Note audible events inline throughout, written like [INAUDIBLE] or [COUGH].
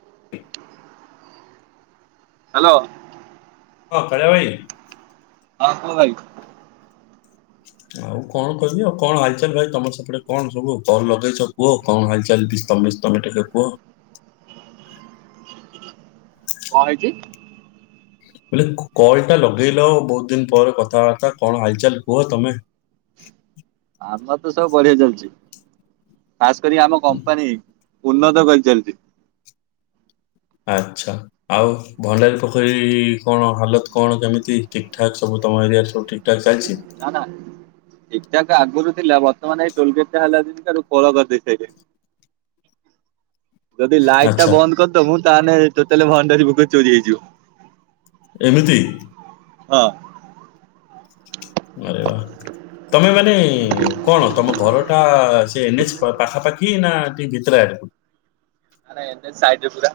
[INAUDIBLE] Hello. ହଁ କାଳିଆ ଭାଇ ହଁ କୁହ ଭାଇ। ଆଉ କଣ କହିବି, ଆଉ କଣ ହାଲଚାଲ ଭାଇ ତମର ସେପଟେ କଣ ସବୁ କର ଲଗେଇଛ କୁହ? କଣ ହାଲଚାଲ [UNINTELLIGIBLE] କୁହ। [INAUDIBLE] କଣ ହେଇଛି? ବୋଇଲେ କ-କଲ ଟା ଲଗେଇଲ, ବହୁତ ଦିନ ପରେ କଥାବାର୍ତ୍ତା କଣ ହାଲଚାଲ କୁହ ତମେ? [INAUDIBLE] ଆମର ତ ସବୁ ବଢିଆ ଚାଲିଛି। ଖାସ କରି ଆମ କମ୍ପାନୀ ଉନ୍ନତ କରି ଚାଲିଚି। ଆଚ୍ଛା। ଆଉ ଭଣ୍ଡାରୀ ପୋଖରୀ କଣ ହାଲତ କଣ କେମିତି ଠିକ ଠାକ ସବୁ ତମ ଏରିଆରେ ସବୁ ଠିକ୍ ଠାକ୍ ନା ନା ଏଟାକ ଆଗରୁ ଥିଲା, ବର୍ତ୍ତମାନ ଏଇ ଟୋଲଗେଟ ଟା ହେଲା ଦିନୁ ଠାରୁ ଖୋଳ କରିଦେଇ ସାଇଲେଇ। ଯଦି ଲାଇଟ୍ ଟା ଆଚ୍ଛା ବନ୍ଦ କରିଦମୁ ତାହେଲେ ଟୋଟାଲି ଭଣ୍ଡାରୀପୋଖରୀ ଚୋରି ହେଇଯିବ। ଏମିତି? ହଁ। ଆରେ ବା। ତମେ ମାନେ କଣ ତମ ଘର ଟା ସେ ଏନ୍ ଏଚ୍ ପାଖାପାଖି ନା ଟିକେ ଭିତର ଆଡକୁ? ଆରେ ଏବେ ସାଇଟ୍ ପୁରା।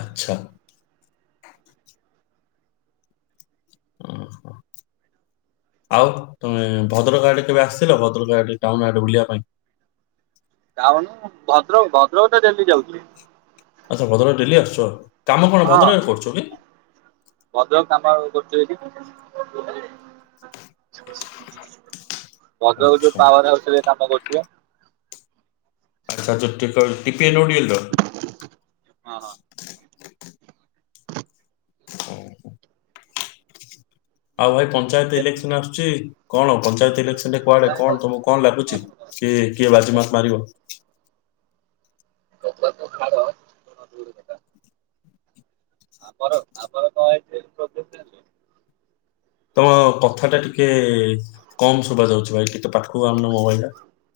ଆଚ୍ଛା। ଅଁ, [INAUDIBLE] ଆଉ ତୁମେ ଭଦ୍ରକ ଆଡେ କେବେ ଆସିଥିଲ? ଭଦ୍ରକ ଆଡ଼େ ଟାଉନ ଆଡେ ବୁଲିବା ପାଇଁ। ଟାଉନୁ, ଭଦ୍ରକ ଭଦ୍ରକ ତ ଡେଲି ଯାଉଛି। ଆଚ୍ଛା ଭଦ୍ରକ ଡେଲି ଆସୁଛ? କାମ କଣ ହଁ ଭଦ୍ରକରେ କରୁଛ କି ଭଦ୍ରକ ଆମର ଗୋଟେ ଯେ କି ଭଦ୍ରକ ଯୋଉ ଆଚ୍ଛା ପାୱାର ହାଉସ୍ ରେ କାମ କରୁଚି ବା। ଆଚ୍ଛା ହଉ ଯୋଉ ହଁ [UNINTELLIGIBLE] [INAUDIBLE] ଆଉ ଭାଇ ପଞ୍ଚାୟତ ହଁ। ଇଲେକ୍ସନ ଆସୁଛି। କଣ ପଞ୍ଚାୟତ ଇଲେକ୍ସନ ରେ କୁଆଡେ କଣ ତମକୁ କଣ ଲାଗୁଚି? କିଏ କିଏ ବାଜି ମାତ୍ ମାରିବ? ସେକଥା ଛାଡ଼ [UNINTELLIGIBLE] ଆ ପର ଆ ପର ତମ [UNINTELLIGIBLE] ତମ କଥା ଟା ଟିକେ କମ ଶୁଭା ଯାଉଛି ଭାଇ। ଟିକେ ପାଖକୁ ଆଣୁନ ମୋବାଇଲଟା।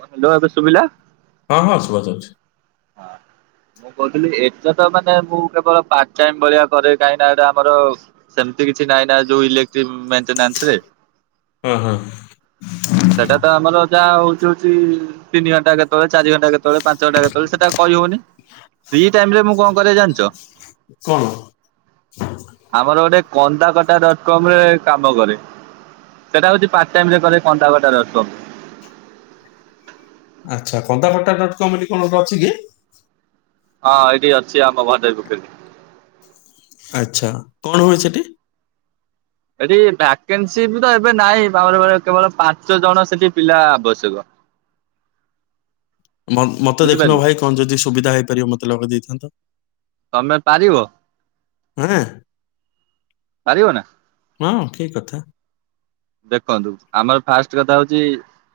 ହ୍ୟାଲୋ ଏବେ ଶୁଭିଲା? ହଁ ହଁ ଶୁଭାଯାଉଛି। ହଁ। ମୁଁ କହୁଥିଲି ଏଟା ତ ମାନେ ମୁଁ କେବଳ ପାର୍ଟ ଟାଇମ୍ ଭଳିଆ କରେ କାହିଁକି ନା ଏଇଟା ଆମର ସେଲ୍ ତ କିଛି ନାଇନା ଯୋଉ ଇ ଯୋଉ ମେଣ୍ଟେନାସ ରେ ହଁ ହଁ ସେଟା ତ ଆମର ଯାହା ହଉଛି ହଉଛି ତିନି ଘଣ୍ଟା କେତେବେଳେ ଚାରି ଘଣ୍ଟା କେତେବେଳେ ପାଞ୍ଚ ଘଣ୍ଟା କେତେବେଳେ ସେଟା କହିହଉନି। ଏଇ ଟାଇମ ରେ ମୁଁ କଣ କରେ ଜାଣିଚ। କଣ ଆମର ଗୋଟେ କନ୍ଦାକଟା ଡଟକମ୍ ରେ କାମକରେ, ସେଟା ହଉଛି ପାର୍ଟାଇମରେ କରେ। କନ୍ଦାକଟା ଡ଼ଟ୍ କମ୍ ଆଚ୍ଛା କନ୍ଦାକଟା ଡଟ୍ କମ୍ ବୋଲି କଣ ଗୋଟେ ଅଛିକି। ହଁ ଏଇଟି ଅଛି ଆମ [UNINTELLIGIBLE] ଗୁଟେ ଆଚ୍ଛା କଣ ହୁଏ ସେଠି ଏଠି ଭକେନ୍ସିତ ଏବେ ନାହିଁ [UNINTELLIGIBLE] କେବଳ ପାଞ୍ଚ ଜଣ ସେଠି ପିଲା ଆବଶ୍ୟକ। [INAUDIBLE] ମ ମତେ ଦେଖୁନ ବୁଝିପାରିଲେ ଭାଇ କଣଯଦି ସୁବିଧା ହେଇପାରିବ ମତେ ଲଗେଇଦେଇଥାନ୍ତ। ତମେ ପାରିବ ଆଁ ପାରିବନା ହଁ ଠିକକଥା ଦେଖନ୍ତୁ, ଆମର ଫାଷ୍ଟକଥା ହଉଛି,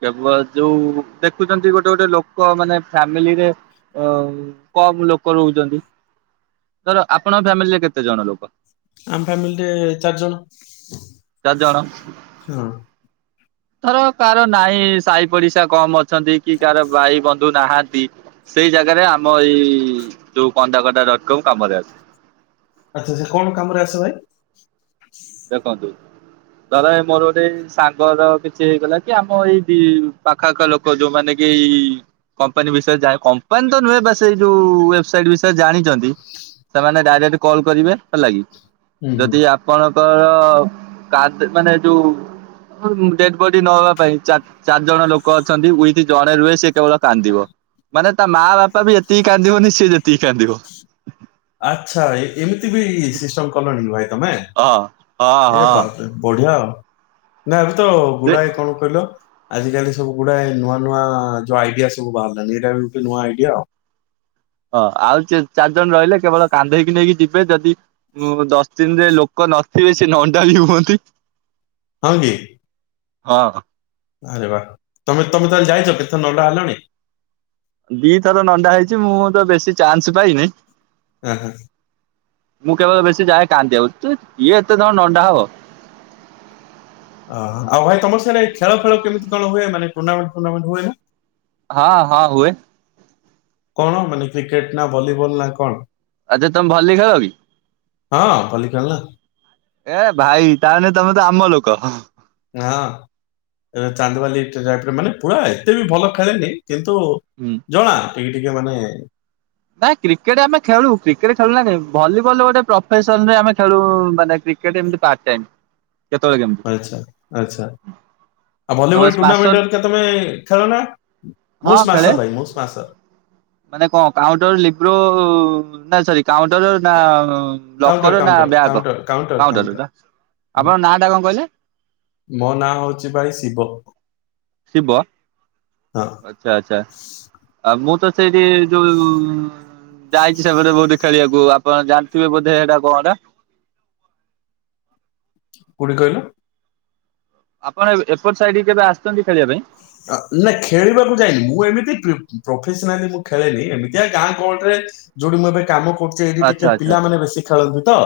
କେବଳ ଯୋଉ ଦେଖୁଛନ୍ତି ଗୋଟେଗୋଟେ ଲୋକ ମାନେ ଫାମିଲିରେ କମଲୋକ ରହୁଛନ୍ତି ଧର, ଆପଣଙ୍କ ଫ୍ୟାମିଲିରେ କେତେଜଣ ଲୋକ? ଆମ ଫ୍ୟାମିଲୀରେ ଚାରିଜଣ ଚାରି ଜଣ ହଁ ଧର କାହାରନାହିଁ ସାହିପଡିଶା କମ ଅଛନ୍ତି କି କାହାର ଭାଇବନ୍ଧୁ ନାହାନ୍ତି। ସେଇ ଜାଗାରେ ଆମ ଏଇ ଯୋଉ କନ୍ଦାକଟା ଡ଼ଟ୍ କମ୍ କାମରେ ଆସେ। ଆଚ୍ଛା ସେ କଣକାମରେ ଆସେଭାଇ। ଦେଖନ୍ତୁ ଧର ଏ ମୋର ଗୋଟେ ସାଙ୍ଗର କିଛି ହେଇଗଲା କି ଆମ ଏଇ ପାଖଆଖ ଲୋକ ଯୋଉମାନେ କି କପାନୀ ବିଷୟରେ ଜା--କମ୍ପାନୀ ତ ନୁହେଁ ବା ସେଇଯୋଉ ୱେବସାଇଟ୍ ବିଷୟରେ ଜାଣି ଯଦି, ସେମାନେ ଡାଇରେକ୍ଟ କଲ କରିବେ ହେଲାକି ହୁଁ ହୁଁ ଯଦି ଆପଣଙ୍କର କା ମାନେଯୋଉ ଡେଡବଡି ନବାପାଇଁ ଚା ଚାରି ଜଣ ଲୋକ ଅଛନ୍ତି ଉଇଥି ଜଣେ ରୁହେ ସେ କେବଳକାନ୍ଦିବ, ମାନେ ତା ମା ବାପା ବି ଏତିକି କାନ୍ଦିବନି ସିଏ ଯେତିକି କାନ୍ଦିବ। ଆଚ୍ଛା, ଏମିତି ବି ସିଷ୍ଟମ କଲଣିି ଭାଇ। ତମେ, ହଁ ହଁ ଏ ହଁ ବାପରେ ବଢିଆ ନା ଏବେତ, ସେ ଗୁଢାଏ କଣ କହିଲ ଆଜିକାଲି ସବୁ ଗୁଡାଏ ନୂଆନୂଆ ଯୋଉ ଆଇଡିଆ ସବୁ ବାହାରିଲାଣିି, ଏଇଟାବି ଗୋଟେ ନୂଆଆଇଡିଆ ଆଉ। ହଁ, ଆଉ ଚାରିଜଣ ରହିଲେ କେବଳ କାନ୍ଧେଇକି ନେଇକି ଜି ବେ ଯଦି, ଦଶଦିନରେ ଲୋକ ନଥିବେ ସେ ନଣ୍ଡାବି ହୁଅନ୍ତି। ହଁ କି ହଁ ଆରେ ବା, ତମେତମେ ତାହେଲେ ଯାଇଚ କେତେଥର ନଣ୍ଡାହେଲଣି। ଦିଥର ନଣ୍ଡା ହେଇଛି ମୁଁ ତ ବେଶୀ ଚାନ୍ସ ପାଇନି। ହୁଁ ହୁଁ ମୁଁ କେବଳ ବେଶୀଯାଏ କାନ୍ଦିବାକୁ, ତୁ କିଏ ଏତେଥର ନଣ୍ଡାହବ। ଓ, ଆଉ ଭାଇ ତମର ସିଆଡେ ଖେଳଫେଳ କେମିତିକଣ ହୁଏ, ମାନେ ଟୁର୍ଣ୍ଣାମେଣ୍ଟଫୂର୍ନାମେଣ୍ଟ ହୁଏନା। ହଁ ହଁ ହୁଏ କଣ, ମାନେ କ୍ରିକେଟ ନା ଭଲିବଲ ନା କଣ? ଆଚ୍ଛା, ତମେ ଭଲି ଖେଳ କି? ହଁ ଭଲି ଖେଳନା ଏ ଭାଇ ତାହଲେ ତମେତ ଆମଲୋକ। ହଁ ଚାନ୍ଦବାଲି [UNINTELLIGIBLE] ମାନେ ପୁରା ଏତେବି ଭଲଖେଳେନି। କିନ୍ତୁ, ହୁଁ ଜଣା ଟିକେଟିକେ ମାନେ ନାଇଁ କ୍ରିକେଟ ଆମେ ଖେଳୁ, କ୍ରିକେଟ ଖେଳୁନା କାଇଁ, ଭଲିବଲ ଗୋଟେ ପ୍ରଫେସନରେ ଆମେ ଖେଳୁ ମାନେ କ୍ରି କ୍ରିକେଟ ଏମତି ପାର୍ଟପାଇମ୍। ଆଚ୍ଛା, ଆଚ୍ଛା। ଆଉ ତମେ ଭଲିବଲ ସ୍ମାସର ଟୁର୍ଣ୍ଣାମେଣ୍ଟ ତମେ ଖେଳନା, ମୁଁ ସ୍ମାସ ଭାଇ ମୁଁ ସ୍ମାସ ମାନେକଣ କାଉଟର, ଲିବ୍ରୋ ନା ସରି କାଉଣ୍ଟର ନା ଲକର ନା ବ୍ୟାଗ, କାଉଣ୍ଟର ଆପଣ ନା ଟା କଣ କହିଲେ? ମୋ ନାଁ ହଉଛି ଭାଇ ଶିବ। ଶିବ ହଁ ଆଚ୍ଛା ଆଚ୍ଛା ଆଉ ମୁଁ ତ ସେଇଠି ଯୋଉ ଯାଇଛି ସେପଟେ ବହୁତ ଖେଳିବାକୁ। ଆପଣ ଜାଣିଥିବେ ବୋଧେ ଏଟା କଣ ଟା? କୋଉଠି କହିଲ? ଆପଣ ଏପଟ ସାଇଡ କେବେ ଆସିଛନ୍ତି? ଖେଳିବା ପାଇଁ ନା ଖେଳିବାକୁ ଯାଇନି ମୁଁ ଏମିତି ପ୍ରଫେସନାଲି ମୁଁ ଖେଳେନି ଏମିତିଆ ଗାଁ କଳରେ ଯୋଉଠି ମୁଁ ଏବେ କାମ ଏଇଠି ଆଚ୍ଛା ଟିକେ ଆଚ୍ଛା ଆଚ୍ଛା ପିଲାମାନେେ ବେଶୀ ଖେଳନ୍ତି ତ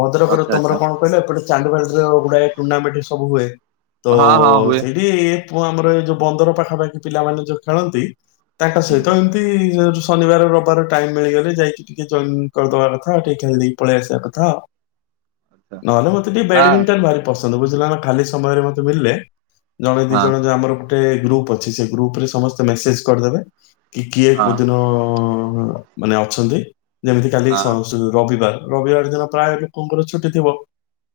ଭଦ୍ରକରେ ଆଚ୍ଛା ତମର ଆଚ୍ଛା କଣ କହିଲ ଏପଟେ ଚାଡି ଗୁଡା ଟୁର୍ଣ୍ଣାମେଣ୍ଟ ସବୁ ହୁଏ ତ ହଁ ହଁ ହୁଏ ସେଇଠି ଆମର ଯୋଉ ବନ୍ଦର ପାଖାପାଖି ପିଲାମାନେ ଯୋଉ ଖେଳନ୍ତି ତାଙ୍କ ସହିତ ଏମିତି ଶନିବାର ରବିବାର ଟାଇମ ମିଳିଗଲେ ଯାଇକି ଟିକେ ଜଏନ କରିଦବା କଥାଉ ଟିକେ ଖେିକି ପଳେଇ ଆସିବା କଥା। [INAUDIBLE] ନହେଲେ ମତେ ଟିକେ ହଁ ବ୍ୟାଡମିଣ୍ଟନ ଭାରି ପସନ୍ଦ ବୁଝିଲା ନା ଖାଲି ସମୟରେ ମତେ ଭିଡିଲେ ହଁ ଜଣେ ଆମର ଗୋଟେ ଗ୍ରୁପ ଅଛି ସେ ଗ୍ରୁପ ରେ ସମସ୍ତେ ମେସେଜ କରିଦେବେ। କି କିଏ ହଁ କୋଉଦିନ ମାନେ ଅଛନ୍ତି ଯେମିତି କାଲି ହଁ ରବିବାର। ରବିବାର ଦିନ ପ୍ରାୟ ଲୋକଙ୍କର ଛୁଟି ଥିବ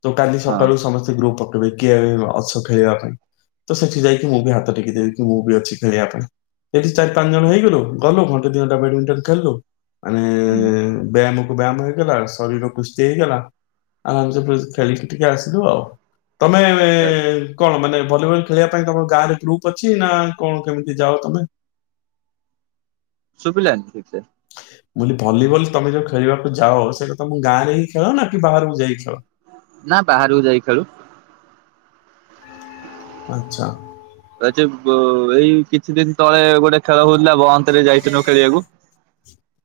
ତ କାଲି ହଁ ସକାଳୁ ସମସ୍ତେ ଗ୍ରୁପ କିଏ ଅଛ ଖେଳିବା ପାଇଁ? ତ ସେଠି ଯାଇକି ମୁଁ ବି ହାତ ଟେକି ଦେବି ମୁଁ ବି ଅଛି ଖେଳିବା ପାଇଁ। ଏଇଠି ଚାରି ପାଞ୍ଚ ଜଣ ହେଇଗଲୁ ଗଲୁ ଘଣ୍ଟେ ଦୁଇ ଘଣ୍ଟା ବ୍ୟାଡମିଣ୍ଟନ ଖେଳିଲୁ ମାନେ ହୁଁ ବେୟାମ ବ୍ୟାୟାମ ହେଇଗଲା ଶରୀର କୁଷ୍ ହେଇଗଲା ଆମେ ଆମେ ସେ ଖେଳିକି ଟିକେ ଆସିଲୁ ଆଉ। ତମେ ଆଚ୍ଛା ଆଚ୍ଛା କଣ ମାନେ ଭଲିବଲ ଖେଳିବା ପାଇଁ ତମର ଗା ଗ୍ରୁପ ଅଛି ନା କଣ କେମିତି ଯାଅ ତମେ? ଶୁଵିଲାନି [UNINTELLIGIBLE] ମୁଁ ଲିଭଲିବଲ୍ ତମେ ଯଉ ଖେଳିବାକୁ ଯାଅ ସେଇଟା ତମ ଗାଁ ରେ ହିଁ ଖେଳ ନା କି ବାହାରକୁ ଯାଇ ଖେଳ? ନା ବାହାରକୁ ଯାଇ ଖାଳୁ। ଆଚ୍ଛା। ଏଛି ଵ ଏଇ କିଛି ଦିନ ତଳେ ଗୋଟେ ଖେଳ ହଉଚି ଲା ବଅନ୍ତରେ ଯାଇଥିଲୁ ଖେଳିବାକୁ।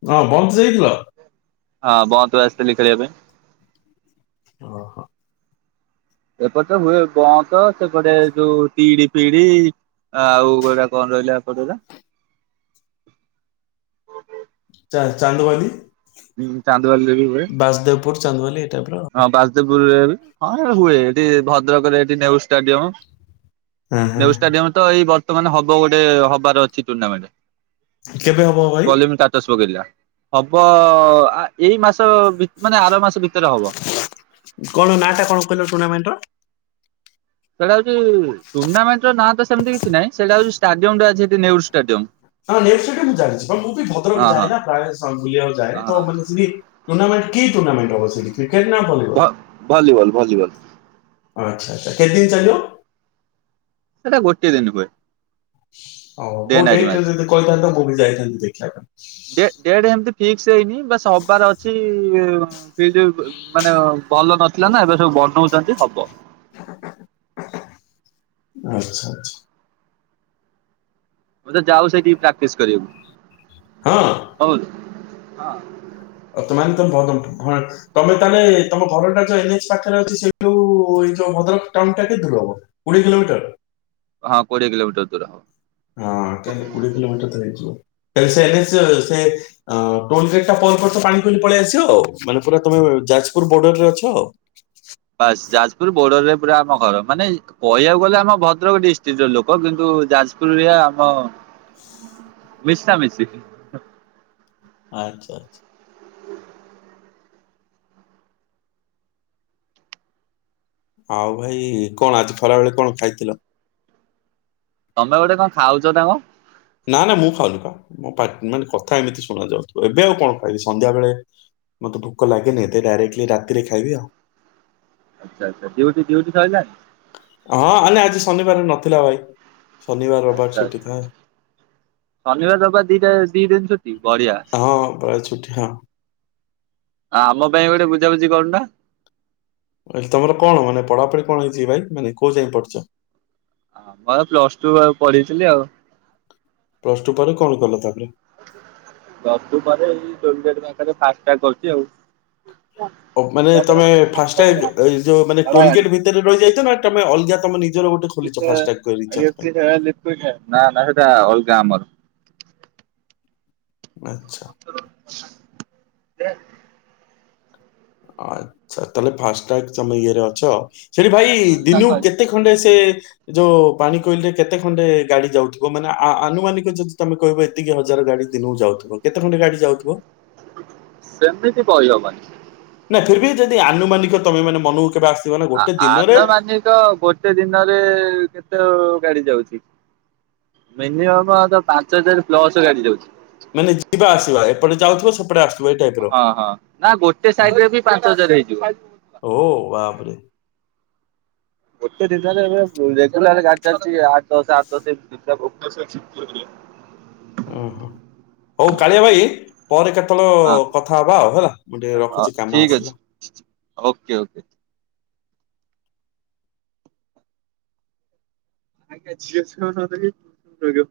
ହଁ ବନ୍ଦ ଯାଇଥିଲ? ହଁ ବହୁତ ବସ୍ତ ଲିଖରେବେ ଓ ହୋ। ଏପଟେ ତ ହୁଏ ବ ତ ସେପଟେ ଯୋଉ ଟିଡି ଫିଡି ଆଉ କୋଉଟା କଣ ରହିଲା ଏଇପଟଟା ଚା ଚାନ୍ଦବାଲି। ଚାନ୍ଦବାଲିରେ ବି ହୁଏ। ଚାନ୍ଦବାଲିରେ। ହଁ ବାଜଦେପୁରରେ ହଁ ହୁଏ ଏଠି ଭଦ୍ରକରେ ଏଠି ନେହେରୁଙ୍ ଷ୍ଟାଡିୟମ। ହଁ ନେହେରୁ ଷ୍ଟାଡିୟମରେ ତ ଏଇ ବର୍ତ୍ତମାନ ହବ ଗୋଟେ ହବାର ଅଛି ଟୁର୍ଣ୍ଣାମେଣ୍ଟ। କେବେ ହବ ଭାଇ? କଲେମ ଷ୍ଟାଟସ ପକେଇ ଥିଲା। ହବ ଏଇ ମାସ ମାନେ ଆର ମାସ ଭିତରେ ହବ। କଣ ନାଟା କଣ କହିଲ ଟୁର୍ଣାମେଣ୍ଟର? ସେଇଟା ହଉଛି ଟୁର୍ଣ୍ଣାମେଣ୍ଟର ନାଁ ତ ସେମିତି କିଛି ନାହିଁ ସେଇଟା ହଉ ଷ୍ଟାଡିୟମ ଟା ଅଛି ସେଠି ନେହେରୁ ଷ୍ଟାଡିୟମ। ନା ମୁଁ ଜାଣିଛି ମୁଁ ବି ଭଦ୍ରକ ହଁ ହଁ ଯାଏ ନା ପ୍ରାୟ ବୁଲିବାକୁ ଯାଏ ତ ହଁ ମାନେ ଟୁଣ୍ଣାମେଣ୍ଟ କି ଟୁର୍ଣାମେଟ ଅବ ଭ ଭଲିବଲ ଭଲିବଲ। ଆଚ୍ଛା ଆଛା କେତଦିନ ଚାଲିବ? ସେଇଟା ଗୋଟିଏ ଦିନ ହୁଏ। ଓ ଡେ କୋଉ ନାଇଟ୍ ଡଟ୍ ରେ ମ୍ୟାଚ। ଯଦି କହିଥାନ୍ତତା କୋଉଠି ଯାଇଥାନ୍ତନ୍ତି ଦେଖିବା ପାଇଁ। ସେଇନି ବା ହବାର ଅଛି ଫ୍ରିଲଡ ମାନେ ଭଲ ନଥିଲା ନା ଏବେ ସବୁ ବନ ପ୍ରଧନ୍ତ ହେବ। ଆଛା ଆଛା। ହ ତ ଯାଉ ସେଇଠି ପ୍ରେକ୍ଟିସ କରିବାକୁ। ହଁ। ହଁ। ଆ ତମ ତମ ବଦ ହଁ ତମେ ତାହେଲେ ତମ ଘରଟା ଯୋଉ ଏ ଏଚ ପାଖରେ ଅଛି ସେଇଠୁ ଭଦ୍ରକ ଟାଉନ ଟା କେ ଦୂର ହବ କୋଡିଏ କିଲୋମିଟର। ହଁ କୋଡିଏ କିଲୋମିଟର ଦୂର ହବ। ହଁ କଲେ କୋଡିଏ କିଲୋମିଟର ତ ହେଇଯିବ। ତାଲେ ସେ ଟୋଲଗେଟ ଟା ପର ପାଣି ଖୁଲି ପଳେଇ ଆସିବ ଆଉ ମାନେ ପୁରା ତମେ ଯାଜପୁର ବର୍ଡର ରେ ଅଛ ଆଉ। ବାସ ଯା ଯାଜପୁର ବୋର୍ଡରରେ ପୁରା ଆମ ଘର ମାନେ କହିବାକୁ ଗଲେ ଆମ ଭଦ୍ରକ ଡିଷ୍ଟ୍ରିକଟ ର ଲୋକ କିନ୍ତୁ ଯାଜପୁରରେ ଆମ [INAUDIBLE] ମିଶା ମିସି ଆଚ୍ଛା ଆଛା। ଆଉ ଭାଇ କଣ ଆଜି ଖଲାବେଳେ କଣ ଖାଇଥିଲ। ତମେ ଗୋଟେ କଣ ଖାଉଛ ନା କଣ। ନା ନା ମୁଁ ଖାଉନୁ କ ମୋ ମାନେ କଥା ଏମିତି ଶୁଣ ଯାଉଥ ଏବେ ଆଉ କଣ ଖାଇବି ସନ୍ଧ୍ୟାବେଳେ ମତେ ଭୋକ ଲାଗେନି ଏତେ ଡାଇରେକ୍ଟଲି ରାତିରେ ଖାଇବି ଆଉ। ଆଚ୍ଛା ଆଚ୍ଛା ଡିଉଟି ଡିଉଟି ସାଇଲାନି। ହଁ ଆଲେ ଆଜି ଶନିବାର ନଥିଲା ଭାଇ ଶନିବାର ରବାରଟ ଆଚ୍ଛା ଛୁଟି ଥାଏ। ଶନିବାର ରବିବାର ଦି ଦିନ ଛୁଟି ବଢିଆ। ହଁ ପ୍ରାୟ ଛୁଟି ହଁ। ଆ ଆମ ପାଇଁ ଗୋଟେ ବୁଝାବୁଝି କରୁନା। ତମର କଣ ମାନେ ପଢାପଢି କଣ ହେଇଛିିବ ଭାଇ ମାନେ କୋଉ ଯାଇ ପଢିଛ। ମୁର ପ୍ଲସଟୁ ପଢିଥିଲି ଆଉ। ପ୍ଲସ ଟୁ ପରେ କଣ କଲ ତାପରେ? ବାତୁ ପରେ ଟିକେଟ ନା ଫା କରୁଛି ଆଉ। ମାନେ ତମେ ଫା ଯୋଉ ମେ ଭଡା ଟୋଲ ଗେଟ୍ ଭିତରେ ରହିଯାଇଛ ନା ତମେ ଅଲଗା ତମ ନିଜର ଗୋଟେ ଖୋଲିଛ [UNINTELLIGIBLE] ଲ ନା ଫାଷ୍ଟାଗ ରିଚାର୍ଜ ପାଇଁ? ନା ସେଟା ଅଲଗା ଆମର। ଆଚ୍ଛା। ସେ ଆଚ୍ଛା ତାହେଲେ ଫାଷ୍ଟଟଗ ତମେ ଇଏରେ ଅଛ। ସେଠି ଭାଇ ଦିନୁ କେତେ ଖଣ୍ଡେ ସେ ଯୋଉ ପାଣି କୋଇଲିରେ କେତେ ଖଣ୍ଡେ ଗାଡି ଯାଉଥିବ ମାନେ, ଆନୁମାନିକ ଯଦି ତମେ କହିବ ଏତିକି ହଜାର ଗାଡି ଦିନକୁ ଯାଉଥିବ କେତେ ଖଣ୍ଡେ ଗାଡି ଯାଉଥିବ? ସେମିତି କହି ହବନି। ନା ଫିର୍ ବି ଯଦି ଆନୁମାନିକ ତମେ ମାନ ମନକୁ କେବେ ଆ ଆ-ଆନମାନିକ ଗୋଟେ ଦିନରେ କେତେ ଗାଡି ଯାଉଛି, ମିନିମମ ପାଞ୍ଚ ହଜାର ପ୍ଲସ ଗାଡି ଯାଉଛି। ମାନେ ଯିବା ଆସିବା ଏପଟେ ଯାଉଥିବ ସେପଟେ ଆସ ଟାଇପର ହଁ ହଁ। ନା ଗୋଟେ ସାଇଡ ରେ ବି ପାଞ୍ଚ ହଜାର ହେଇଯିବ। ଓ ବାପରେ। ଗୋଟେ ଦିନରେ ଏବେ ରେଗୁଲାର ଗାଡ଼ି ଚାଲିଛି ଆଠ ଦଶ ଆଠ ଦଶ ଏମତି। ହ ଓ ହୋ ହଉ କାଳିଆ ଭାଇ ପରେ କେତେବେଳେ କଥା ହବା ଆଉ ହେଲା ମୁଁ ଟିକେ ରଖିଛି କାମ ଠିକ ଅଛି ଆସିଲା। Okay okay. ଆଜ୍ଞା ଝିଅ